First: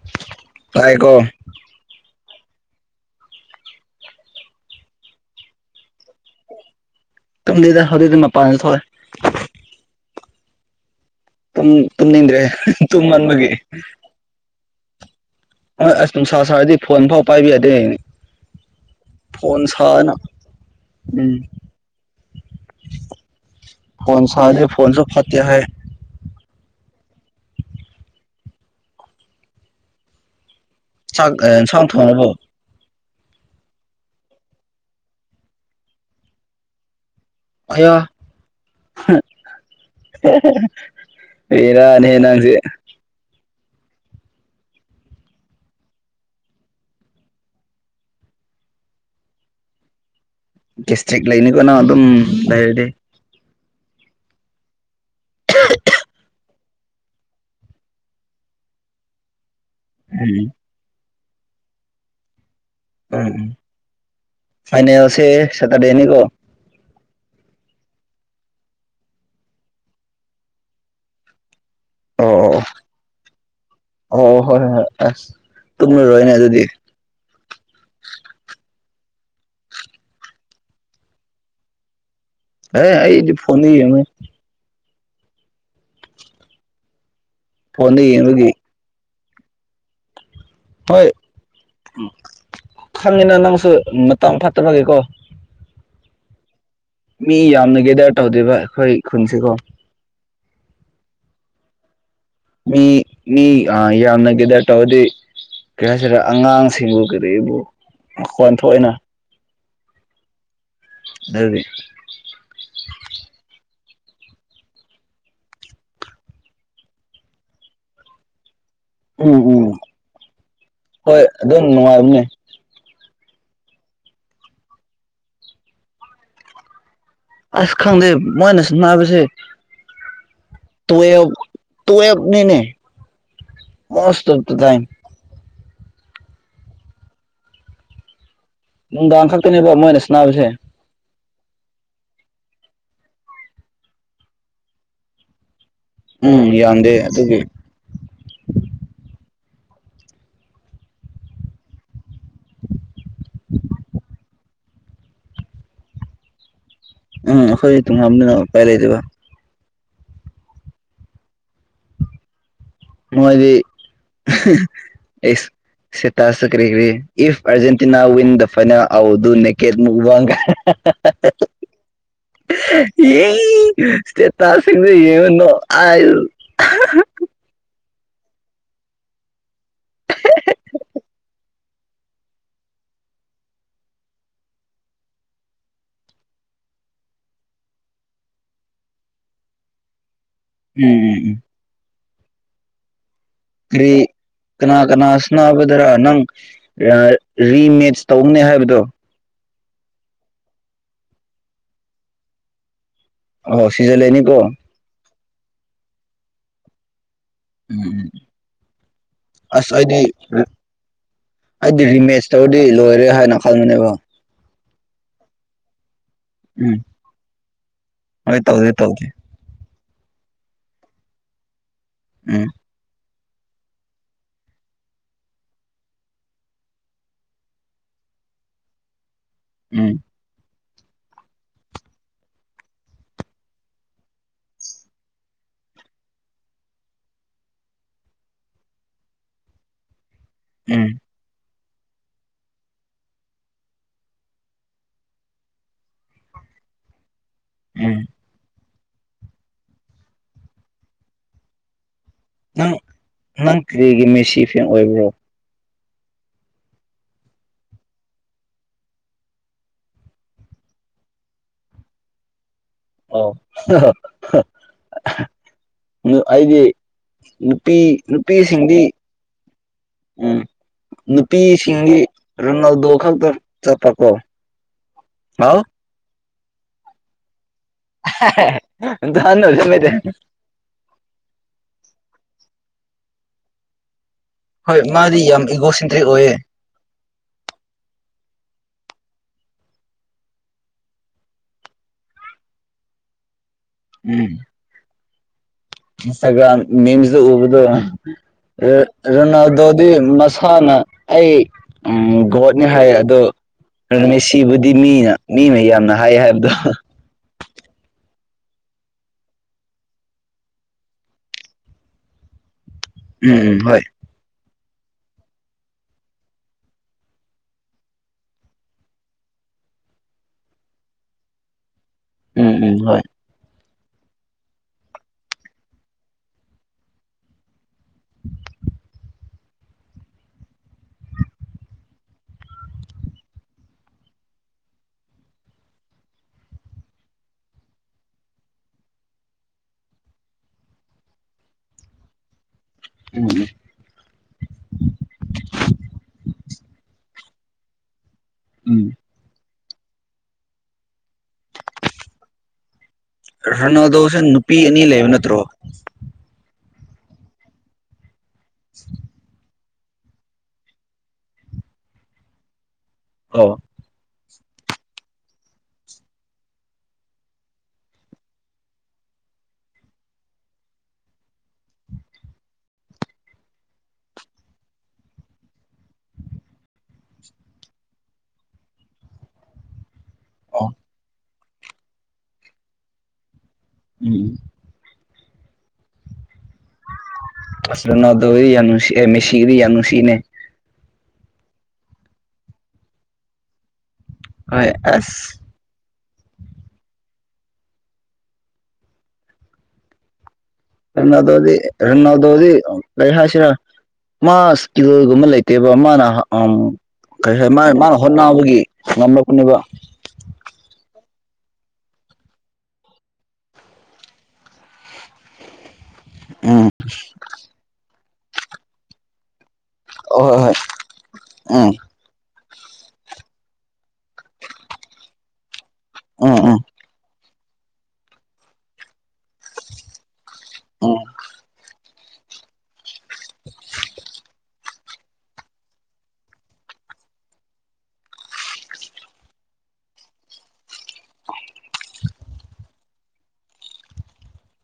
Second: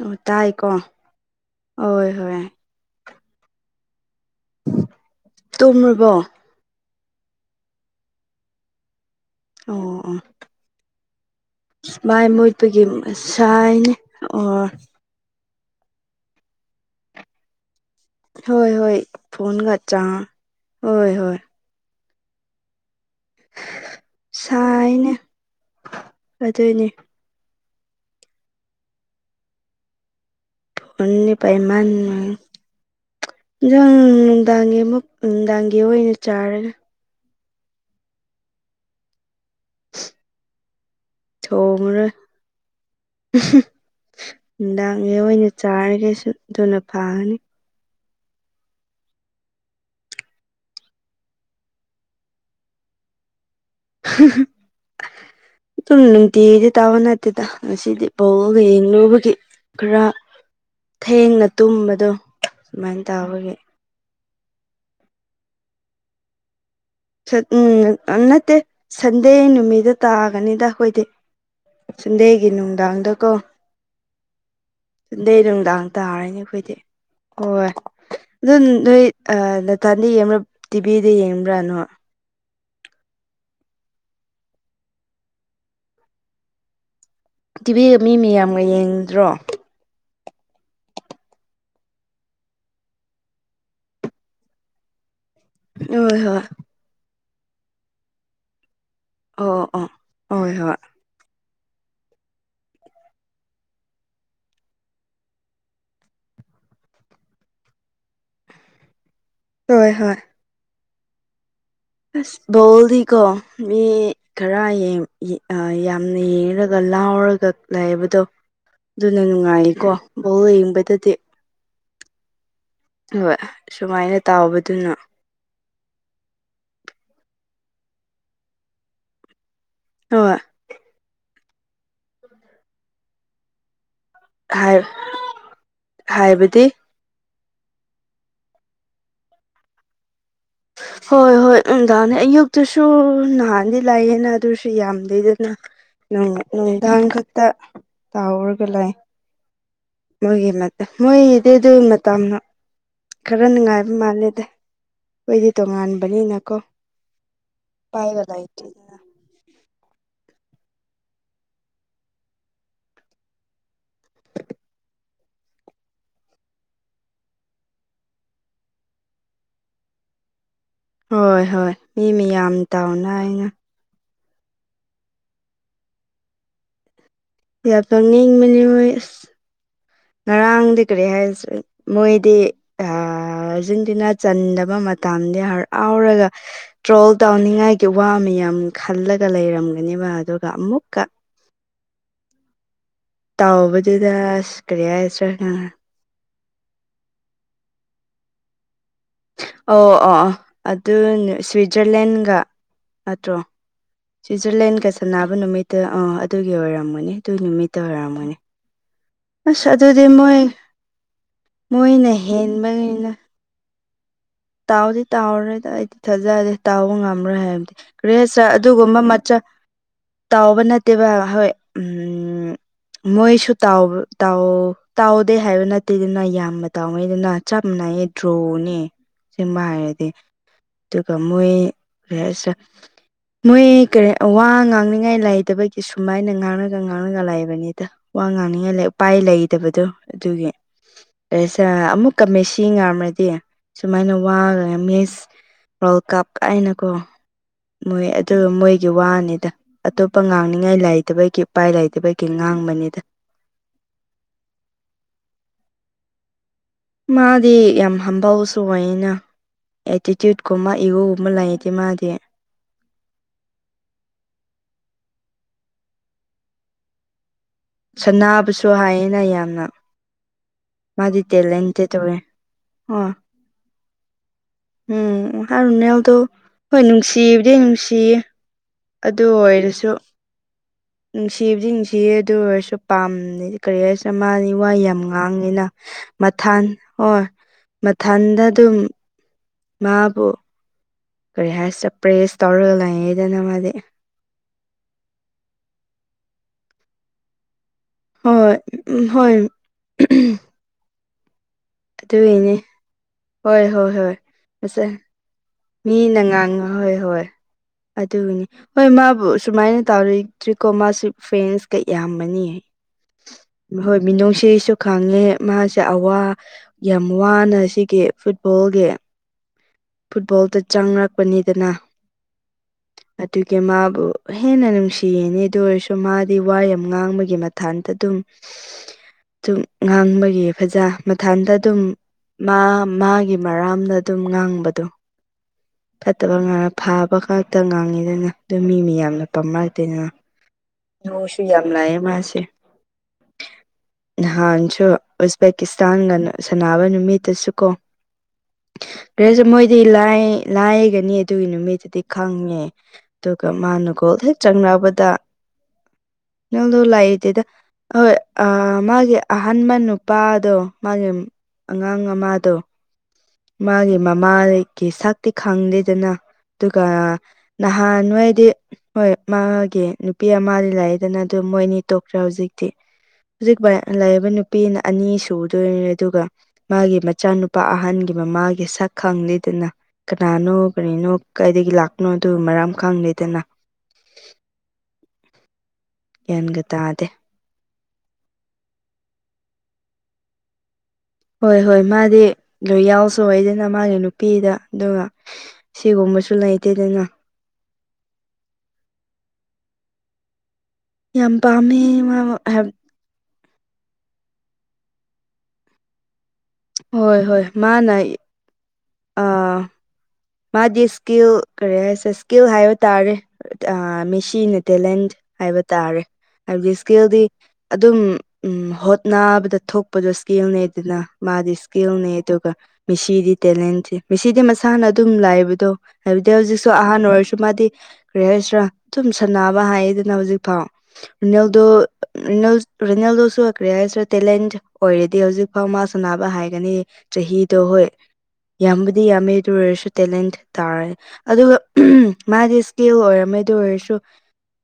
ꯑꯣ ꯇꯥꯏꯀꯣ ꯇꯥꯏꯀꯣ ꯍꯣꯏ ꯍꯣꯏ ꯇꯨꯝꯔꯤꯕꯣ ꯀꯝ ꯂꯩꯗ ꯍꯧꯣꯔꯗꯤ ꯃꯄꯄꯥꯅꯦ ꯊꯣꯛꯣꯔꯦ ꯑꯣ ꯑꯣ ꯇꯨꯝ ꯃꯥꯏ ꯇꯨꯝꯅꯤꯡꯗ꯭ꯔꯦ ꯃꯣꯏꯄꯒꯤ ꯇꯨꯝꯃꯟꯕꯒꯤ ꯁꯥꯏꯅꯦ ꯑꯣ ꯍꯣꯏ ꯑꯁ ꯑꯗꯨꯝ ꯁꯥꯔ ꯁꯥꯔꯗꯤ ꯐꯣꯟ ꯐꯥꯎ ꯄꯥꯏꯕꯤ ꯌꯥꯗꯦꯅꯦ ꯍꯣꯏ ꯍꯣꯏ ꯐꯣꯟꯣꯟꯒꯥꯛ꯭ꯔ ꯍꯣꯏ ꯍꯣꯏ ꯐꯣꯟꯣꯟ ꯁꯥꯟ ꯐꯣꯟꯣꯟꯁꯨꯣ ꯐꯠꯇꯌꯥ ꯍꯥꯏ ꯑꯗꯨꯅꯦ ꯑꯅꯤ ꯆꯥꯛ ꯑꯦ ꯏꯟꯁꯥꯡ ꯄꯩꯃꯅꯤ ꯊꯣꯡꯉꯕꯣ ꯪ ꯅꯨꯡꯗꯥꯡꯒꯤ ꯑꯃꯨꯛ ꯅꯨꯡꯗꯥꯡꯒꯤ ꯑꯣꯏꯅ ꯆꯥꯔꯒ ꯑꯣ ꯊꯣꯡꯅ ꯅꯨꯡꯗꯥꯡꯒꯤ ꯑꯣꯏꯅ ꯆꯥꯔꯤꯈꯩꯁꯨ ꯑꯗꯨꯨꯅ ꯐꯥꯉꯅꯤ ꯦꯁꯇꯔꯤꯛ ꯂꯩꯅꯤ ꯀꯅ ꯑꯗꯨꯝ ꯂꯩꯔꯗꯤ ꯑꯗꯨꯝꯗꯤꯤꯗꯤꯦ ꯇꯥꯕꯅ ꯑꯗꯨꯗ ꯉꯁꯤꯗꯤ ꯄꯜꯒ ꯌꯦꯡꯂꯡꯨꯕꯒꯤ ꯈꯔ ꯎꯝ ꯊꯦꯡꯅ ꯇꯨꯝꯕꯗꯣ ꯁꯨꯃꯥꯏꯅ ꯎꯝ ꯇꯧꯕꯒꯤ ꯐꯥꯏꯅꯦꯁꯦ ꯁꯦꯇꯔꯗꯦꯅꯤꯀꯣ ꯎꯝ ꯅꯠꯇꯦ ꯁꯟꯗꯦ ꯅꯨꯃꯤꯠꯇ ꯇꯥꯒꯅꯤꯗ ꯑꯩꯈꯣꯏꯗꯤ ꯑꯣ ꯆꯟꯗꯦꯒꯤ ꯑꯣ ꯑꯣ ꯅꯨꯡꯗꯥꯡꯗ ꯀꯣ ꯑꯣ ꯍꯣꯏ ꯍꯣꯏ ꯍꯣꯏ ꯑꯁ ꯟꯗꯩ ꯅꯨꯡꯗꯥꯡ ꯇꯨꯝꯂꯔꯣꯏꯅꯦ ꯇꯥꯔꯅꯤ ꯑꯗꯨꯗꯤ ꯑꯩꯈꯣꯏꯗꯤ ꯍꯣꯏ ꯑꯗꯨ ꯅꯣꯏ ꯇꯥꯥꯟꯗ ꯌꯦꯡꯕꯥ ꯇꯤꯚꯤꯗ ꯌꯦꯡꯕ꯭ꯔꯥꯅꯣ ꯑꯦ ꯑꯩꯗꯤ ꯐꯣꯟ ꯇꯤꯚꯤꯒ ꯐꯣꯟꯗ ꯃꯤ ꯌꯦꯡꯕꯒꯤ ꯃꯌꯥꯝꯒ ꯌꯦꯡꯗ꯭ꯔꯣ ꯍꯣꯏ ꯎ ꯈꯪꯉꯤꯅꯪ ꯅꯪꯁꯨ ꯃꯇꯝꯥꯡ ꯐꯠꯇꯅꯕꯒꯦꯀꯣ ꯍ ꯍꯣꯏ ꯃꯤ ꯌꯥꯝꯅ ꯒꯦꯗꯔ ꯇꯧꯗꯣꯏꯕ ꯑꯩꯈꯣꯏ ꯈꯨꯟꯁꯤ ꯀꯣ ꯑꯣ ꯑꯣ ꯍꯣꯏ ꯍꯣꯏ ꯃꯤ ꯃꯤ ꯌꯥꯝꯅꯕꯤꯗ ꯇꯧꯗꯤ ꯀꯔꯤ ꯍꯥꯏꯁꯤꯔꯥ ꯑꯉꯥꯡꯁꯤꯡꯕꯨ ꯀꯔꯤꯕ ꯃꯈꫭꯟ ꯊꯣꯛꯏꯅ ꯍꯣꯏ ꯍꯣꯏ ꯑꯗꯨꯅꯤ ꯑꯁ ꯕꫭꯜꯗꯤꯀꯣ ꯃꯤ ꯈꯔ ꯌꯦꯡ ꯑ ꯌꯥꯝꯅ ꯌꯦꯡꯔꯒ ꯂꯥꯎꯔꯒ ꯂꯩꯕꯗꯣ ꯑꯗꯨꯅ ꯎꯝ ꯎꯝ ꯅꯨꯡꯉꯥꯏꯀꯣ ꯕꫭꯜ ꯌꯦꯡꯕꯗꯗꯤ ꯍꯣꯏ ꯑꯗꯨꯝ ꯅꯅꯨꯡꯉꯥꯏꯔꯝꯅꯦ ꯍꯣꯏ ꯁꯨꯃꯥꯏꯅ ꯇꯥꯎꯕꯗꯨꯅ ꯑꯁ ꯈꯪꯗꯦ ꯃꯣꯏꯅꯁꯨ ꯅꯥꯕꯁꯦ ꯍꯣꯏ ꯇꯋ ꯇꯨꯅꯤꯅꯦ ꯍꯥꯏ ꯍꯥꯏꯕꯗꯤ ꯅꯨꯡꯗꯥꯡ ꯈꯛꯇꯅꯦꯕ ꯃꯣꯏꯅꯁꯅꯥꯁꯦ ꯍꯣꯏ ꯍꯣꯏ ꯎꯟꯗꯥꯅꯦ ꯑꯌꯨꯛꯇꯁꯨ ꯅꯍꯥꯟꯗꯤ ꯂꯥꯛꯑꯅ ꯑꯗꯨꯁꯨ ꯌꯥꯝꯗꯦꯗꯅ ꯎꯝ ꯌꯥꯝꯗꯦ ꯅꯨꯡꯗꯥꯡ ꯈꯛꯇ ꯑꯗꯨꯒꯤ ꯇꯥꯎꯔꯒ ꯂꯥꯏ ꯃꯣꯏꯒꯤ ꯅꯠꯇꯦ ꯃꯣꯏꯒꯤꯗꯤ ꯑꯗꯨꯏ ꯃꯇꯝꯅ ꯈꯔ ꯅꯨꯡꯉꯥꯏꯕ ꯃꯥꯜꯂꯦꯗ ꯑꯩꯈꯣꯏꯗꯤ ꯇꯣꯉꯥꯟꯕꯅꯤꯅꯀꯣ ꯎꯝ ꯍꯣꯏ ꯇꯨꯡ ꯄꯥꯏꯕ ꯌꯥꯝꯝꯗꯅ ꯄꯥꯏ ꯂꯩꯇ꯭ꯔꯤꯗꯅ ꯂꯩꯇꯕ ꯃꯣꯏꯗꯤ ꯑꯦꯁ ꯁꯤ ꯇꯥꯁꯇ ꯀ꯭ꯔꯤꯒꯀꯔꯤ if Argentina win the final I will do ꯅꯦ ꯀꯦꯠ ꯃꯨꯛꯕꯥꯡ ꯍꯣꯏ ꯍꯣꯏ ꯃꯤ ꯃꯤꯌꯥꯝ ꯇꯥꯎꯅ ꯑꯩꯅ ꯁꯇꯦꯠ ꯇꯁꯤꯗꯤ [unintelligible] ꯌꯦꯉꯟꯅꯣ ꯑ ꯌꯥꯝ ꯇꯧꯅꯤꯡꯕꯅꯤ ꯍꯣꯏ ꯑꯁ ꯉꯔꯥꯡꯗꯤ ꯀꯔꯤ ꯍꯥꯏꯔꯤꯁꯦ ꯃꯣꯏꯗꯤ ꯑ ꯖꯨꯟꯗꯨꯅ ꯆꯟꯗꯕ ꯃꯇꯝꯗꯤ ꯍꯔꯥꯎꯔꯒ ꯇ꯭ꯔꯣꯜ ꯇꯧꯅꯤꯡꯉꯥꯏꯒꯤ ꯋꯥ ꯃꯤꯌꯥꯝ ꯈꯜꯂꯒ ꯂꯩꯔꯝꯒꯅꯦꯕ ꯑꯗꯨꯒ ꯑꯃꯨꯛꯀ ꯎꯝ ꯀꯔꯤ ꯇꯥꯎꯕꯗꯨꯗ ꯑꯁ ꯀꯅꯥ ꯀꯔꯤ ꯀꯅꯥ ꯍꯥꯏꯁꯤꯔ ꯁꯥꯟꯅꯕꯗꯔꯥ ꯅꯪ ꯔꯥꯏ ꯔꯤꯃꯦꯁ ꯇꯧꯅꯦ ꯍꯥꯏꯕꯗꯣ ꯑꯣ ꯑꯣ ꯑꯣ ꯑꯗꯨ ꯁꯨꯏꯖꯔꯂꯦꯟꯒ ꯅꯠꯇ꯭ꯔꯣ ꯑꯣ ꯁꯤꯖꯜꯂꯦꯅꯤꯀꯣ ꯁꯨꯏꯖꯔꯂꯦꯟꯒ ꯁꯥꯟꯅꯕ ꯅꯨꯃꯤꯠꯇ ꯑꯥ ꯑꯗꯨꯒꯤ ꯑꯣꯏꯔꯝꯒꯅꯤ ꯑꯗꯨꯏ ꯅꯨꯃꯤꯠꯇ ꯎꯝ ꯑꯣꯏꯔꯝꯃꯅꯤ ꯑꯁ ꯑꯩꯗꯤ ꯑꯩꯗꯤ ꯃꯣꯏꯅ ꯔꯤꯃꯦꯁ ꯇꯧꯔꯗꯤ ꯂꯣꯏꯔꯦ ꯍꯦꯟꯕꯅꯤꯅ ꯍꯥꯏꯅ ꯈꯟꯕꯅꯦꯕ ꯇꯥꯎꯗꯤ ꯇꯥꯎꯔ ꯂꫭꯏꯗ ꯑꯩꯗꯤ ꯊꯥꯖꯗꯦ ꯎꯝ ꯇꯥꯎꯕ ꯉꯝꯔꯣꯏ ꯍꯥꯏꯕꯗꯤ ꯍꯣꯏ ꯔꯦꯁꯆ ꯇꯧꯗꯦ ꯑꯗꯨꯒꯨꯝꯕ ꯇꯧꯗꯦ ꯃꯆꯥ ꯇꯥꯎꯕ ꯅꯠꯇꯦꯕ ꯍꯣꯏ ꯎꯝ ꯃꯣꯏꯁꯨ ꯇꯧꯕ ꯇꯥꯎꯗꯦ ꯍꯥꯏꯕ ꯅꯠꯇꯦꯗꯅ ꯌꯥꯝꯅ ꯇꯥꯎꯅꯩꯗꯅ ꯆꯞ ꯃꯥꯟꯅꯩ ꯇ꯭ꯔꯣꯅꯤ ꯁꯤꯃ ꯎꯝ ꯍꯥꯏꯔꯗꯤ ꯑꯗꯨꯒ ꯃꯣꯏ ꯃꯣꯏ ꯀꯔꯤ ꯋꯥ ꯉꯥꯡꯅꯤꯡꯉꯥꯏ ꯂꯩꯇꯕꯒꯤ ꯁꯨꯃꯥꯏꯅ ꯉꯥꯡꯔꯒ ꯉꯥꯡꯔꯒ ꯂꯩꯕꯅꯤꯗ ꯋꯥ ꯉꯥꯡꯅꯤꯡꯉꯥꯏꯂꯩ ꯎꯄꯥꯏ ꯂꯩꯗꯕꯗꫭ ꯑꯗꯨꯒꯤ ꯎꯝ ꯑꯦꯁꯥ ꯑꯃꯨꯛ ꯃꯦꯁꯤꯡ ꯌꯥꯝꯃꯗꯤ ꯁꯨꯃꯥꯏꯅ ꯋꯥꯉꯒ ꯃꯤꯁ ꯋꯥꯔꯜ ꯀꯞ ꯍꯥꯏꯅꯀꯣ ꯎꯝ ꯃꯣꯏ ꯑꯗꯨ ꯃꯣꯏ ꯒꯤ ꯋꯥꯅꯤꯗ ꯑꯇꯣꯞꯄ ꯉꯥꯡꯅꯤꯡꯉꯥꯏ ꯂꯩꯇꯕꯒꯤ ꯎꯄꯥꯏ ꯂꯩꯇꯕꯩꯒꯤ ꯅꯪ ꯉꯥꯡꯕꯅꯤꯗ ꯅꯪ ꯀꯔꯤꯒꯤ ꯃꯦꯁꯤ ꯐꯦꯟ ꯑꯣꯏꯕ꯭ꯔꯣ ꯃꯥꯗꯤ ꯌꯥꯝ ꯍꯥꯝꯕꯜ ꯁꯨꯑꫭꯏꯅ ꯑꯦꯇꯤꯇ꯭ꯌꯨꯠꯀꯨꯝꯕ ꯏꯒꫭꯒꯨꯝꯕ ꯂꯩꯇꯦ ꯃꯥꯗꯤ ꯑꯣ ꯗꯨ ꯑꯩꯗꯤ ꯅꯨꯄꯤ ꯁꯅꯥꯕꯨꯁꯨ ꯅꯨꯄꯤꯁꯤꯡꯗꯤ ꯍꯥꯏꯌꯦꯅ ꯌꯥꯝꯅ ꯎꯝ ꯃꯥꯗꯤ ꯇꯦꯂꯦꯟꯇꯦꯠ ꯅꯨꯄꯤꯁꯤꯡꯒꯤ ꯑꯣꯏꯌꯦ ꯔꯣꯅꯥꯜꯗꯣ ꯑꯣ ꯈꯛꯇ ꯆꯠꯄꯀꯣ ꯎꯝ ꯍꯥꯎ ꯃꯈꯥꯏꯔꫭꯅꯦꯜꯗꫭ ꯍꯣꯏ ꯅꯨꯡꯁꯤꯕꯗꯤ ꯅꯨꯡꯁꯤ ꯇꯤ ꯑꯗꯨ ꯅꯍꯥꯟ ꯑꯣꯏꯔꯁꯨ ꯑꯣꯏꯔꯝꯃꯦꯗ ꯅꯨꯡꯁꯤꯕꯁꯤꯡꯁꯤ ꯑꯗꯨ ꯑꯣꯏꯔꯁꯨ ꯄꯥꯝꯃꯦ ꯀꯔꯤ ꯍꯥꯏ ꯆꯃꯥꯅꯤ [unintelligible] [unintelligible] ꯋꯥ ꯍꯣꯏ ꯌꯥꯝ ꯃꯥꯗꯤ ꯉꯥꯡꯉꯤꯅ ꯏꯒꯣꯁꯦꯟꯇ꯭ꯔꯤꯛ ꯑꯣꯏꯌꯦ ꯃꯊꯥꯟ ꯍꯣꯏ ꯃꯊꯥꯟꯗ ꯑꯗꯨꯝ ꯃꯥꯕꯨ ꯀꯔꯤ ꯍꯥꯏꯁꯤꯔꯥ ꯄ꯭ꯔꯦꯁ ꯇꯧꯔꯒ ꯂꯩꯉꯦꯗꯅ ꯃꯥꯗꯤ ꯎꯝ ꯏꯟꯁꯇꯒ꯭ꯔꯝ ꯃꯤꯝꯖꯗ ꯎꯕꯗꯨ ꯍꯣꯏ ꯎꯝ ꯍꯣꯏ ꯔꯣꯅꯥꯗꯣꯗꯤ ꯃꯁꯥꯅ ꯑꯩ ꯎꯝ ꯑꯗꯨꯒꯤꯅꯤ ꯒꯣꯠꯅꯦ ꯍꯥꯏ ꯑꯗꯣ ꯍꯣꯏ ꯍꯣꯏ ꯍꯣꯏ ꯃꯦꯁꯤꯕꯨꯗꯤ ꯃꯁꯦ ꯃꯤ ꯃꯤꯃꯌꯥꯝ ꯃꯤꯅ ꯉꯥꯡꯉ ꯍꯣꯏ ꯍꯣꯏ ꯑꯗꯨꯅꯤ ꯍꯣꯏ ꯃꯥꯕꯨ ꯁꯨꯃꯥꯏꯅ ꯇꯧꯔꯗ꯭ꯔꯤꯀꯣ ꯃꯥꯁꯤꯦ ꯐꯦꯟꯁꯀ ꯌꯥꯝꯕꯅꯤ ꯎꯝ ꯍꯣꯏ ꯃꯤꯅꯨꯡꯁꯤꯁꯨ ꯈꯪꯉꯦ ꯃꯥꯁꯦ ꯑꯋꯥ ꯌꯥꯝ ꯋꯥꯅ ꯁꯤꯒꯤ ꯐꯨꯠꯕꯣꯜꯒꯤ ꯐꯨꯠꯕꯣꯜꯗ ꯆꯪꯔꯛꯄꯅꯤꯗꯅ ꯎꯝ ꯎꯝ ꯍꯣꯏ ꯑꯗꯨꯒꯤ ꯃꯥꯕꯨ ꯍꯦꯟꯅ ꯅꯨꯡꯁꯤꯌꯦꯅꯦ ꯑꯗꯨ ꯑꯣꯏꯔꯁꯨ ꯃꯥꯗꯤ ꯋꯥ ꯌꯥꯝ ꯉꯥꯡꯕꯒꯤ ꯃꯇꯊꯥꯟꯗ ꯑꯗꯨꯝ ꯁꯨꯝ ꯉꯥꯡꯕꯒꯤ ꯐꯖ ꯃꯊꯟꯗ ꯑꯗꯨꯝ ꯃꯥ ꯃꯥꯒꯤ ꯃꯔꯥꯝꯗ ꯑꯗꯨꯝ ꯉꯥꯡꯕꯗꯣ ꯐꯠꯇꯕ ꯉꯥꯅ ꯐꯥꯕ ꯉꯥꯛꯇ ꯉꯥꯡꯉꯤꯗꯅ ꯑꯗꯨ ꯃꯤ ꯃꯌꯥꯝꯅ ꯄꯥꯝꯅꯔꯛꯇꯦꯗꯅ ꯃꯤꯅꯨꯡꯁꯤ ꯌꯥꯝ ꯂꯩꯑꯦ ꯃꯥꯁꯦ ꯎꯝ ꯎꯝ ꯅꯍꯥꯟꯁꯨ ꯎꯁ ꯄꯦꯀꯤꯁꯇꯥꯟꯒꯅ ꯁꯅꯥꯅꯕ ꯅꯨꯃꯤꯠꯇꯁꯨ ꯀꯣ ꯎꯝ ꯔꯦꯁꯨ ꯃꯣꯏꯗꯤ ꯂꯥꯏ ꯂꯥꯏꯒꯅꯤ ꯑꯗꯨꯒꯤ ꯅꯨꯃꯤꯠꯇꯨꯗꯤ ꯈꯪꯉꯦ ꯑꯗꯨꯒ ꯃꯥꯅ ꯀꯣꯜ ꯔꯣꯅꯥꯜꯗꯣꯁꯦ ꯍꯦꯛ ꯅꯨꯄꯤ ꯑꯅꯤ ꯆꯪꯅꯕꯗ ꯂꯩꯕ ꯅꯠꯇ꯭ꯔꯣ ꯅꯪꯗꯨ ꯂꯩꯇꯦꯗ ꯍꯣꯏ ꯑꯥ ꯃꯥꯒꯤ ꯑꯍꯟꯕꯥ ꯅꯨꯄꯥꯗꯣ ꯃꯥꯒꯤꯝ ꯑꯉꯥꯡ ꯑꯃꯗꯣ ꯑꯣ ꯃꯥꯒꯤ ꯃꯃꯥꯔꯩꯒꯤ ꯁꯛꯇꯤ ꯈꯪꯗꯦꯗꯅ ꯑꯗꯨꯒ ꯅꯍꯥꯟ ꯅꯣꯏꯗꯤ ꯍꯣꯏ ꯃꯥꯒꯤ ꯅꯨꯄꯤ ꯑꯃꯗꯤ ꯂꯥꯛꯑꯦꯗꯅ ꯑꯗꯨ ꯃꯣꯏꯅꯤ ꯇꯣꯛꯈ꯭ꯔꯦ ꯍꯧꯖꯤꯛꯇꯤ ꯍꯧꯖꯤꯛ ꯂꯩꯕ ꯅꯨꯄꯤꯅ ꯑꯅꯤ ꯁꯨꯗꯣꯏꯅꯦ ꯑꯗꯨꯒ ꯃꯥꯒꯤ ꯃꯆꯥꯅꯨꯄꯥ ꯑꯍꯟꯒꯤ ꯃꯃꯥꯒꯤ ꯁꯛ ꯈꯪꯂꯤ ꯗꯅ ꯀꯅꯥꯅꯣ ꯑꯣ ꯀꯔꯤꯅꯣ ꯀꯥꯏꯗꯒꯤ ꯂꯥꯛꯄꯅꯣ ꯑꯗꯨ ꯃꯔꯝ ꯈꯪꯗꯦꯗꯅ ꯎꯝ ꯒ꯭ꯌꯥꯟꯒ ꯇꯥꯗꯦ ꯑꯁ ꯔꯣꯅꯥꯜꯗꯣꯒꯤ ꯌꯥꯝꯅꯨꯡꯁꯤꯑꯦ ꯃꯦꯁꯤꯔꯤ ꯌꯥꯝꯅ ꯅꯨꯡꯁꯤꯅꯦ ꯍꯣꯏ ꯍꯣꯏ ꯃꯥꯗꯤ ꯂꯣꯏ ꯌꯥꯎꯁꯨ ꯑꯣꯏꯗꯅ ꯃꯥꯒꯤ ꯅꯨꯄꯤꯗ ꯍꯣꯏ ꯑꯗꯨꯒ ꯑꯁ ꯁꯤꯒꯨꯝꯕꯁꯨ ꯂꯩꯇꯦꯗꯅ ꯌꯥꯝ ꯔꯅꯥꯗꯧꯗꯤ ꯄꯥꯝꯃꯦ ꯃꯥꯕꯨ ꯔꯟꯅꯥꯗꯣꯗꯤ ꯀꯩ ꯍꯥꯏꯁꯤꯔꯥ ꯃꯥꯁ ꯀꯤꯂꯣꯒꯨꯝꯕ ꯂꯩꯇꯦꯕ ꯃꯥꯅ ꯎꯝ ꯍꯣꯏ ꯀꯔꯤ ꯍꯣꯏ ꯍꯥꯏ ꯃꯥ ꯃꯥꯅ ꯍꯣꯠꯕꯒꯤ ꯉꯝꯂꯛꯄꯅꯦꯕ ꯑꯥ ꯃꯥꯗꯤ ꯏꯁꯀꯤꯜ ꯀꯔꯤ ꯍꯥꯏꯁꯦ ꯏꯁꯀꯤꯜ ꯍꯥꯏꯕ ꯇꯥꯔꯦ ꯑꯥ ꯃꯦꯁꯤꯅ ꯇꯦꯂꯦꯟ ꯍꯥꯏꯕ ꯇꯥꯔꯦ ꯑꯜꯒꯤ ꯎꯝ ꯏꯁꯀꯤꯜꯗꯤ ꯑꯗꯨꯝ ꯎꯝ ꯍꯣꯠꯅꯕꯗ ꯊꯣꯛꯄꯗ ꯍꯣꯏ ꯍꯣꯏ ꯏꯁꯀꯤꯜꯅꯦ ꯑꯗꯨꯅ ꯃꯥꯗꯤ ꯎꯝ ꯏꯁꯀꯤꯜꯅꯦ ꯑꯗꯨꯒ ꯃꯤꯁꯤꯒꯤ ꯇꯦꯂꯦꯟꯊꯤ ꯃꯁꯤꯗꯤ ꯃꯁꯥꯅ ꯑꯗꯨꯝ ꯂꯥꯛꯏꯕꯗꯣ ꯍꯥꯏꯕꯗꯤ ꯎꯝ ꯎꯝ ꯍꯧꯖꯤꯛꯁꯨ ꯑꯍꯥꯟꯕ ꯑꯣꯏꯔꯁꯨ ꯃꯥꯗꯤ ꯀꯔꯤ ꯍꯥꯏꯁꯔꯥ ꯑꯗꯨꯝ ꯁꯥꯟꯅꯕ ꯍꯥꯏꯌꯦꯗꯅ ꯍꯧꯖꯤꯛ ꯐꯥꯎ ꯎꯝ ꯔꯨꯅꯦꯜꯗꯣ ꯔꯤꯅꯦꯜ ꯔꯤꯅꯦꯜꯗꯣꯁꯨ ꯀꯔꯤ ꯍꯥꯏꯁꯤꯔ ꯇꯦꯂꯦꯟ ꯑꯣꯏꯔꯗꯤ ꯍꯧꯖꯤꯛ ꯐꯥꯎ ꯃꯥ ꯁꯥꯟꯅꯕ ꯍꯥꯏꯒꯅꯤ ꯆꯍꯤꯗꯣ ꯍꯣꯏ ꯌꯥꯝꯕꯨꯗꯤ ꯌꯥꯝꯃꯦ ꯑꯗꯨ ꯑꯣꯏꯔꯁꯨ ꯇꯦꯂꯦꯟ ꯇꯥꯔꯦ ꯑꯗꯨꯒ ꯃꯥꯗꯤ ꯏꯁꯀꯤꯜ ꯑꯣꯏꯔꯝꯃꯦꯗ ꯑꯣꯏꯔꯁꯨ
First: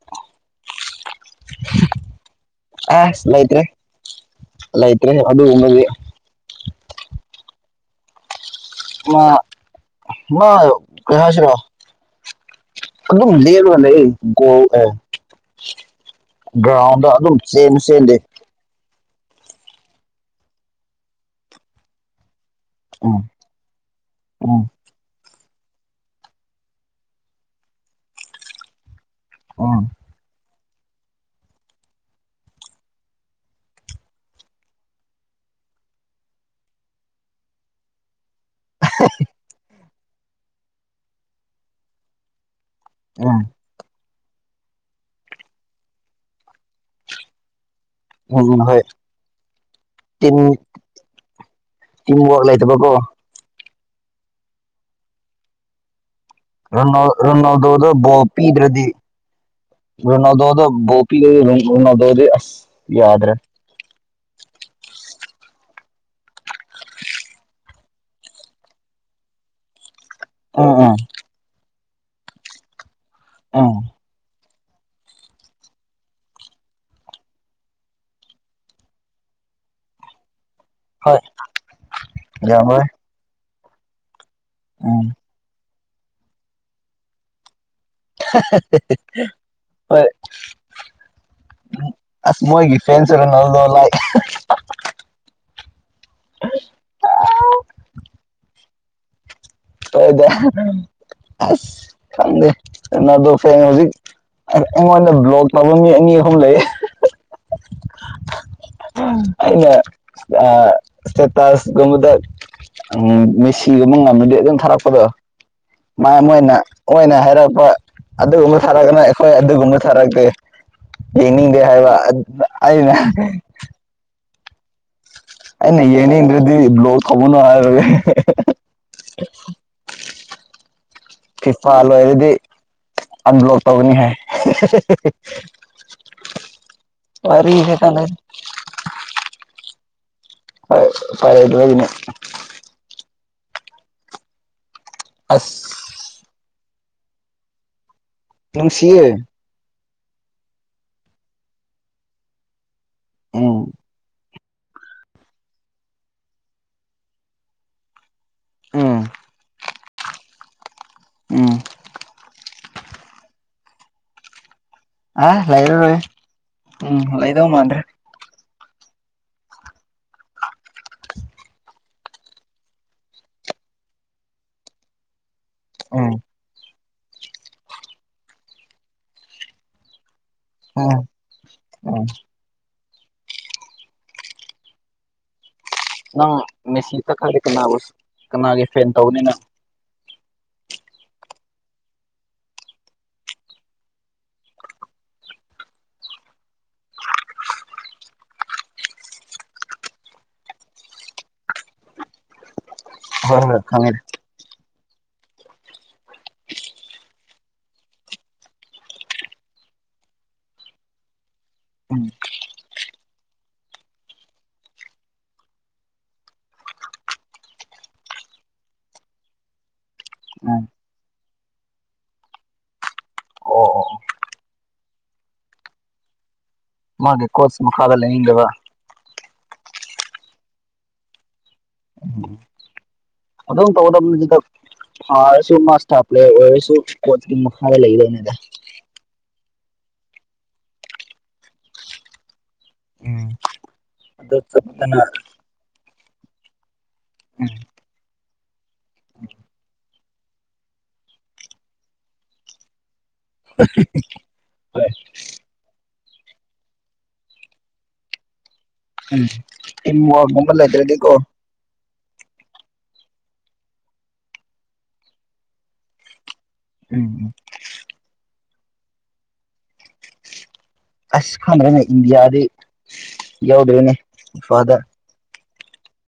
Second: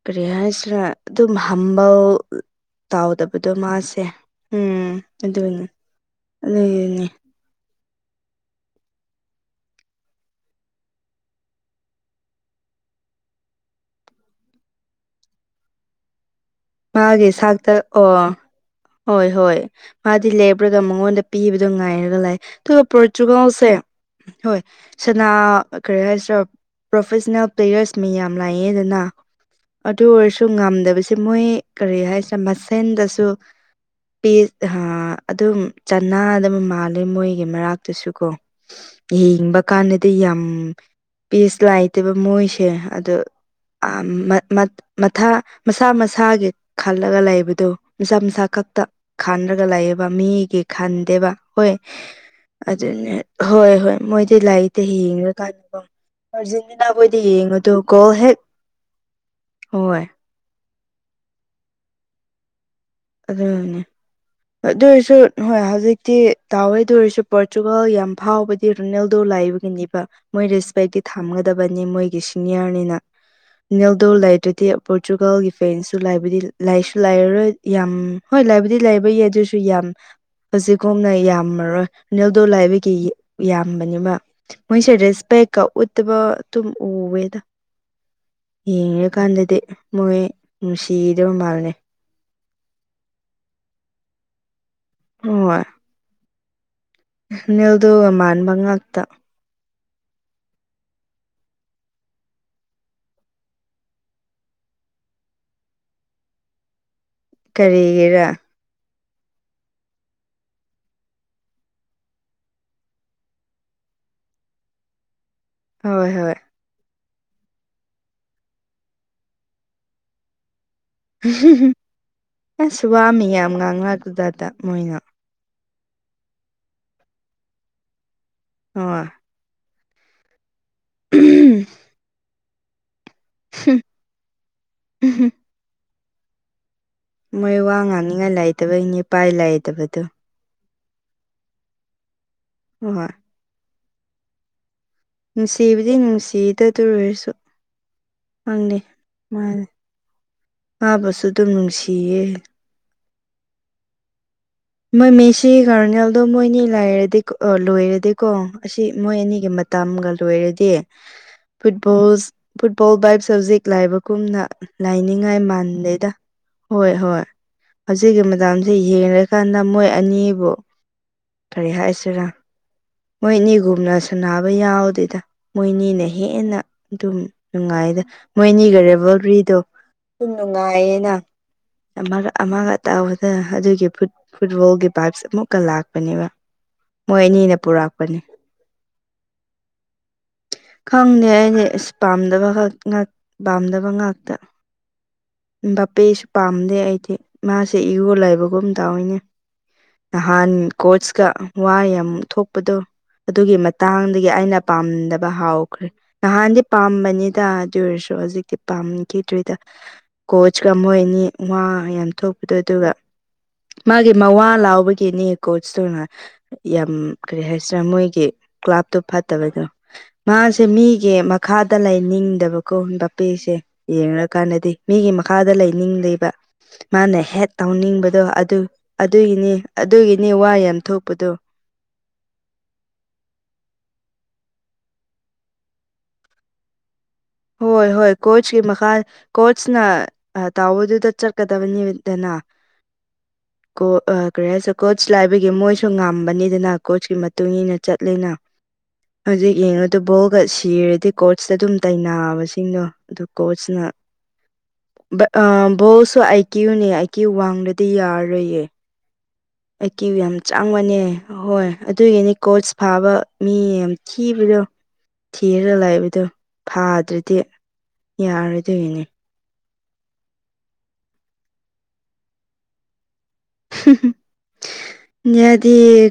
ꯄꯔꯤꯌꯥꯁꯤꯅ ꯑꯗꯨꯝ ꯍꯝꯕꯥꯎ ꯑꯁ ꯇꯥꯎꯗꯕꯗꯣ ꯂꯩꯇ꯭ꯔꯦ ꯃꯥꯁꯦ ꯎꯝ ꯂꯩꯇ꯭ꯔꯦ ꯑꯗꯨꯅꯤ ꯑꯗꯨꯒꯨꯝꯕꯗꯤ ꯑꯗꯨꯒꯤꯅꯤ ꯃꯥ ꯃ ꯀꯁꯤ꯭ꯔꯣ ꯑꯗꯨꯝ ꯂꯦꯜꯂꯒ ꯂꯩꯌꯦ ꯒꯣꯜ ꯒ꯭ꯔꯥꯎꯟꯗ ꯃꯥꯒꯤ ꯑꯗꯨꯝ ꯆꯦꯟ ꯁꯥꯛꯇ ꯑꯣ ꯆꯦꯟꯜꯂꯤ ꯍꯣꯏ ꯍꯣꯏ ꯃꯥꯗꯤ ꯂꯦꯞꯄ꯭ꯔꯒ ꯃꯉꯣꯟꯗ ꯄꯤꯕꯗꯣ ꯉꯥꯏꯔꯒ ꯂꯥꯛ ꯑꯗꯨꯒ ꯎꯝ ꯄꯣꯔꯇꯨꯒꯜꯁꯦ ꯍꯣꯏ ꯎꯝ ꯁꯅꯥ ꯀꯔꯤ ꯍꯥꯏꯁꯤꯔꯥ ꯄ꯭ꯔꯣꯐꯦꯁꯅꯦꯜ ꯄ꯭ꯂꯦꯌꯔꯁ ꯃꯤꯌꯥꯝ ꯂꯥꯛꯑꯦꯗꯅ ꯑꯣ ꯑꯗꯨ ꯑꯣꯏꯔꯁꯨ ꯉꯝꯗꯕꯁꯦ ꯃꯣꯏ ꯀꯔꯤ ꯍꯥꯏꯁꯤꯅ ꯃꯁꯦꯟꯗꯁꯨ ꯄꯤꯠ ꯍꯥ ꯑꯗꯨꯝ ꯆꯅꯥ ꯑꯗꯨꯝ ꯃꯥꯜꯂꯦ ꯃꯣꯏꯒꯤ ꯃꯔꯛꯇꯨꯁꯨ ꯀꯣ ꯌꯦꯡꯕ ꯀꯥꯟꯗꯗꯤ ꯌꯥꯝ ꯄꯤꯁ ꯂꯩꯇꯦꯕ ꯃꯣꯏꯁꯦ ꯑꯗꯨ ꯎꯝ ꯑ ꯃꯠ ꯃꯠ ꯃꯊꯥ ꯃꯁꯥ ꯃꯁꯥꯒꯤ ꯈꯜꯂꯒ ꯂꯩꯕꯗꯨ ꯃꯤꯁꯥ ꯃꯁꯥ ꯎꯝ ꯎꯝ ꯍꯣꯏ ꯈꯛꯇ ꯈꯥꯟꯔꯒ ꯂꯩꯑꯕ ꯃꯤꯒꯤ ꯈꯟꯗꯦꯕ ꯍꯣꯏ ꯇꯤꯝꯋꯔꯛ ꯂꯩꯇꯕꯀꯣ ꯑꯗꯨꯅꯦ ꯍꯣꯏ ꯍꯣꯏ ꯃꯣꯏꯗꯤ ꯂꯥꯏꯔꯤꯛꯇ ꯌꯦꯡꯉꯀꯥꯟꯗꯀ ꯅ ꯔꯅꯣꯗꯣꯗ ꯒꯣꯜ ꯕꯣꯞ ꯍꯦꯛ ꯄꯤꯗ꯭ꯔꯗꯤ ꯍꯣꯏ ꯔꯅꯣꯗꯣꯗ ꯕꯣ ꯄꯂ ꯅꯗꯔ ꯑꯗꯨꯅꯦ ꯑꯗꯨ ꯑꯣꯏꯔꯁꯨ ꯍꯣꯏ ꯍꯧꯖꯤꯛꯇꯤ ꯇꯥꯎꯋꯦ ꯑꯗꯨ ꯑꯣꯏꯔꯁꯨ ꯄꯣꯔꯇꯨꯒꯥꯜ ꯌꯥꯝ ꯐꯥꯎꯕꯗꯤ ꯔꯣꯅꯦꯜꯗꯣ ꯂꯥꯛꯏꯕ ꯃꯤꯅꯤꯕ ꯃꯣꯏ ꯎꯝ ꯎꯝ ꯔꯦꯁꯄꯦꯤ ꯊꯝꯒꯗꯕꯅꯤ ꯃꯣꯏꯒꯤ ꯁꯤꯅꯤꯌꯔꯅꯤꯅ ꯎꯝ ꯜꯗꯧ ꯂꯩꯗꯨꯗꯤ ꯄꯣꯔꯇꯨꯒꯥꯜꯒꯤ ꯐꯦꯟꯁꯁꯨ ꯂꯥꯏꯕꯗꯤ ꯂꯥꯏꯁꯨ ꯂꯥꯏꯔꯔꯣꯏ ꯌꯥꯝ ꯍꯣꯏ ꯂꯕꯨꯗꯤ ꯂꯩꯕꯩ ꯌꯥꯏ ꯑꯗꯨꯁꯨ ꯌꯥꯝ ꯑꯁꯤ ꯀꯣꯝꯅ ꯍꯣꯏ ꯌꯥꯝꯃꯔꯣꯏ ꯅꯦꯗꯣ ꯌꯥꯝꯔꯣꯏ ꯂꯥꯏꯕꯒꯤ ꯌꯥꯝꯕꯅꯤꯕ ꯃꯣꯏꯁꯦ ꯎꯝ ꯔꯦꯁꯄꯦꯛꯀ ꯎꯠꯇꯕ ꯑꯗꯨꯝ ꯎꯋꯦꯗ ꯌꯦꯡꯉꯔꯀꯥꯟꯗꯗꯤ ꯍꯣꯏ ꯃꯣꯏ ꯅꯨꯡꯁꯤꯗꯕ ꯃꯥꯜꯅꯦ ꯑꯁ ꯃꯣꯏꯒꯤ ꯐ꯭ꯔꯦꯟꯁ ꯑꯦꯔꯅ ꯅꯜꯗꯣꯂ ꯍꯣꯏ ꯅꯜꯗꯣ ꯃꯥꯟꯕ ꯉꯥꯛꯇ ꯍꯣꯏꯗ ꯈꯪꯗꯦ ꯀꯩꯅꯣꯗꯣ ꯐꯩ ꯍꯧꯖꯤꯛ ꯑꯩꯉꯣꯟꯗ ꯕ꯭ꯂꯣꯛ ꯇꯧꯕ ꯃꯤ ꯑꯅꯤ ꯑꯍꯨꯝ ꯂꯩꯌꯦ ꯀꯔꯤꯒꯤꯔ ꯑꯩꯅ ꯑ ꯁꯦꯇꯥꯁ ꯃꯨꯗ ꯎꯝ ꯃꯦꯁꯤꯒꯨꯝ ꯃ ꯉꯅꯗꯤ ꯑꯗꯨꯝ ꯊꯥꯔꯛꯄꯗꯣ ꯍꯣꯏ ꯃ ꯍꯣꯏ ꯃꯣꯏꯅ ꯑꯣꯏꯅ ꯍꯥꯏꯔꯛꯄ ꯑꯗꯨꯒꯨꯝꯕ ꯊꯥꯔꯛꯒꯅ ꯑꯩꯈꯣꯏ ꯑꯗꯨꯒꯨꯝꯕ ꯊꯥꯔꯛꯇꯦ ꯌꯦꯅꯤꯡꯗꯦ ꯍꯥꯏꯕ ꯑꯅ ꯉꯥꯡꯍꯥꯛ ꯑꯗꯨꯨꯗꯥꯇꯥ ꯃꯣꯏꯅ ꯑꯦ ꯅꯌꯦꯅꯦ ꯏꯟꯗꯔꯗꯤ ꯕ꯭ꯂ ꯊꯕ ꯅꯉꯥ ꯑꯣ ꯐꯤꯐꯥꯜ ꯑꯣꯏꯣꯏꯔꯗꯤ ꯑꯟꯕ꯭ꯂꯣꯛ ꯇꯧꯒꯅꯤ ꯍꯥꯏ ꯃꯣꯏ ꯋꯥꯔꯤꯁꯦ ꯋꯥ ꯈꯪꯗꯦ ꯉꯥꯡꯅꯤꯡꯉꯥꯏ ꯂꯩꯥꯏꯇꯕꯩꯅꯤꯄꯥꯏ ꯂꯥꯛꯏꯇꯕꯗꯨꯣ [unintelligible] ꯍꯣꯏ ꯍꯣꯏ ꯑꯁ ꯅꯨꯡꯁꯤꯕꯗꯤ ꯅꯨꯡꯁꯤꯗꯗ ꯑꯣꯏꯔꯁꯨ ꯈꯪꯅꯤꯦ ꯅꯨꯡꯁꯤꯌꯦ ꯉꯥꯕꯁꯨ ꯑꯗꯨꯝ ꯅꯨꯡꯁꯤꯌꯦ ꯎꯝ ꯃꯣꯏ ꯃꯦꯁꯤ ꯀꯥꯔꯅꯦꯜꯗꯣ ꯃꯣꯏ ꯑꯅꯤ ꯂꯥꯏꯔꯗꯤ ꯂꯣꯏꯔꯗꯤ ꯀꯣ ꯑꯁꯤ ꯎꯝ ꯃꯣꯏ ꯑꯅꯤꯒꯤ ꯇꯝꯒ ꯂꯣꯏꯔꯗꯤ ꯎꯝ ꯐꯨꯠꯕꯣꯜꯁ ꯐꯨꯠꯕꯣꯜ ꯕꯥꯏꯞ ꯁꯕꯖꯦꯛ ꯂꯥꯏꯕꯒꯨꯝꯅ ꯑ ꯂꯥꯏꯅꯤꯡꯉꯥꯏ ꯂꯩꯔꯔꯣꯏ ꯃꯥꯟꯗꯦꯗ ꯍꯣꯏ ꯎꯝ ꯍꯣꯏ ꯂꯩꯗꯧ ꯃꯥꯟꯗ꯭ꯔꯦ ꯁꯤꯒꯤ ꯃꯇꯝꯁꯤ ꯌꯦꯡꯔꯀꯥꯟꯗ ꯃꯣꯏ ꯑꯅꯤꯕꯨ ꯀꯔꯤ ꯍꯥꯏꯁꯤꯔꯥ ꯃꯣꯏꯅꯤꯒꯨꯝꯅ ꯁꯨꯕ ꯌꯥꯎꯗꯗ ꯃꯣꯏꯅꯤꯅ ꯎꯝ ꯍꯦꯟꯅ ꯑꯗꯨꯝ ꯅꯨꯡꯉꯥꯏꯗ ꯃꯣꯏꯅꯤꯈꯔꯦ ꯕꯔꯤꯗꯣ ꯁꯨꯝ ꯎꯝ ꯅꯨꯡꯉꯥꯏꯌꯦꯅ ꯎꯝ ꯑꯃꯒ ꯑꯃꯒ ꯑ ꯇꯥꯎꯕꯗ ꯑꯗꯨꯒꯤ ꯐꯨ ꯐꯨꯠꯕꯣꯜꯒꯤ ꯄꯥꯏꯞꯁ ꯑꯃꯨꯛꯀ ꯂꯥꯛꯄ ꯅꯪ ꯃꯦꯁꯤ ꯇꯛꯈꯥꯏꯗꯤ ꯀꯅꯥꯕꯨ ꯀꯅꯥꯒꯤ ꯐꯦꯟ ꯇꯧꯕꯅꯤꯅꯪ [inaudible] ꯈꯪꯗꯦ ꯑꯩꯗꯤ ꯏꯁ ꯄꯥꯝꯗꯕ ꯄꯥꯝꯗꯕ ꯉꯥꯛꯇ ꯕꯄꯦꯁꯨ ꯄꯥꯝꯗꯦ ꯑꯩꯗꯤ ꯃꯥꯁꯦ ꯏꯔꯣ ꯂꯩꯕꯒꯨꯝ ꯇꯧꯏꯅꯦ ꯅꯍꯥꯟ ꯀꯣꯆꯀ ꯋꯥ ꯌꯥꯝ ꯊꯣꯛꯄꯗꯣ ꯍꯣꯏ ꯑꯗꯨꯒꯤ ꯍꯣꯏ ꯈꯪꯉꯦ ꯃꯇꯥꯡꯗ ꯒꯤ ꯑꯩꯅ ꯄꯥꯝꯗꯕ ꯍꯥꯎꯈ꯭ꯔꯦ ꯅꯍꯥꯟꯗꯤ ꯄꯥꯝꯕꯅꯤꯗ ꯑꯗꯨ ꯑꯣꯏꯔꯁꯨ ꯍꯧꯖꯤꯛꯇꯤ ꯄꯥꯝꯈꯤꯗ꯭ꯔꯣꯏꯗ ꯀꯣꯆꯀ ꯑꯣꯏꯅꯤ ꯋꯥ ꯎꯝ ꯌꯥꯝ ꯊꯣꯛꯄꯗꯣ ꯑꯗꯨꯒ ꯃꯥꯒꯤ ꯃꯋꯥ ꯂꯥꯎꯕꯒꯤꯅꯤ ꯀꯣꯆꯇꯨꯅ ꯌꯥꯝ ꯀꯔꯤ ꯍꯥꯏꯁꯤꯔꯥ ꯃꯣꯏꯒꯤ ꯀ꯭ꯂꯥꯞꯇꯣ ꯐꯠꯇꯕꯗꯣ ꯃꯥꯁꯦ ꯎꯝ ꯃꯤꯒꯤ ꯃꯈꯥꯗ ꯂꯩꯅꯤꯡꯗꯕꯀꯣ ꯕꯄꯦꯁꯦ ꯑꯣ ꯑꯣ ꯌꯦꯡ ꯀꯥꯟꯗꯗꯤ ꯃꯤꯒꯤ ꯃꯈꯥꯗ ꯂꯩꯅꯤꯡ ꯂꯩꯕ ꯃꯥꯅ ꯃꯥꯒꯤ ꯍꯦꯛ ꯀꯣꯆ ꯃꯈꯥꯗ ꯇꯧꯅꯤꯡꯕꯗꯣ ꯂꯩꯅꯤꯡꯗꯕ ꯑꯗꯨ ꯑꯗꯨꯒꯤꯅꯤ ꯑꯗꯨꯒꯤꯅꯤ ꯋꯥ ꯌꯥꯝ ꯊꯣꯛꯄꯗꯣ ꯎꯝ ꯑꯗꯨꯝ ꯇꯧꯒꯗꯕꯗ ꯐꯔꯁꯨ ꯃꯥꯁꯇꯔ ꯄ꯭ꯂꯦ ꯑꯣꯏꯔꯁꯨ ꯀꯣꯆꯀꯤ ꯃꯈꯥꯗ ꯍꯣꯏ ꯍꯣꯏ ꯂꯩꯒꯗꯕꯅꯤꯗ ꯀꯣꯆ ꯃꯈꯥ ꯀꯣꯆꯅ ꯇꯥꯎꯕꯗꯨꯗ ꯆꯠꯀꯗꯕꯅꯤꯗꯅ ꯎꯝ ꯀꯣ ꯑꯗꯨ ꯀꯔꯤ ꯍꯥꯏꯁꯨ ꯆꯠꯇꯅ ꯀꯣꯆ ꯂꯥꯏꯕꯒꯤ ꯃꯣꯏꯁꯨ ꯉꯝꯕꯅꯤꯗꯅ ꯀꯣꯆꯀꯤ ꯃꯇꯨꯡ ꯏ ꯎꯝ ꯃꯇꯨꯡꯏꯟꯅ ꯆꯠꯂꯤꯦꯅ ꯍꯧꯖꯤꯛ ꯌꯦꯡꯉꯨꯗ ꯕꯣꯜꯒ ꯁꯤꯔꯗꯤ ꯀꯣꯔꯣꯆꯇ ꯑꯗꯨꯝ ꯇꯩꯅꯩꯅꯩ ꯅꯥꯕꯁꯤꯡꯗꯣ ꯑꯗꯨ ꯀꯣꯆꯅ ꯍꯣꯏ ꯕꯣꯜꯁꯨ ꯑꯩꯥꯏ ꯀ꯭ꯌꯨꯅꯦ ꯑꯩ ꯀ꯭ꯌꯨ ꯋꯥꯡꯂꯗꯤ ꯌꯥꯔꯣꯏꯌꯦ ꯑꯗꯨ ꯑꯩꯀꯤ ꯌꯥꯝ ꯆꯥꯡꯕꯅꯦ ꯑꯍꯣꯏ ꯑꯗꯨꯒꯤꯅꯤ ꯀꯣꯆ ꯐꯥꯕ ꯃꯤ ꯌꯥꯝ ꯊꯤꯕꯗꯣ ꯊꯤꯔꯒ ꯂꯥꯛꯏꯕꯗꯣ ꯎꯝ ꯎꯝ ꯐꯥꯗ꯭ꯔꯗꯤ ꯌꯥꯔꯣꯏꯗꯣꯏꯅꯦ ꯑꯁ ꯈꯪ꯭ꯔꯦꯅꯦ ꯏꯟꯗꯤꯌꯥꯗꯤ ꯌꯥꯎꯗꯣꯏꯅꯦ ꯐꯥꯗꯔ ꯌꯦꯍꯗꯤ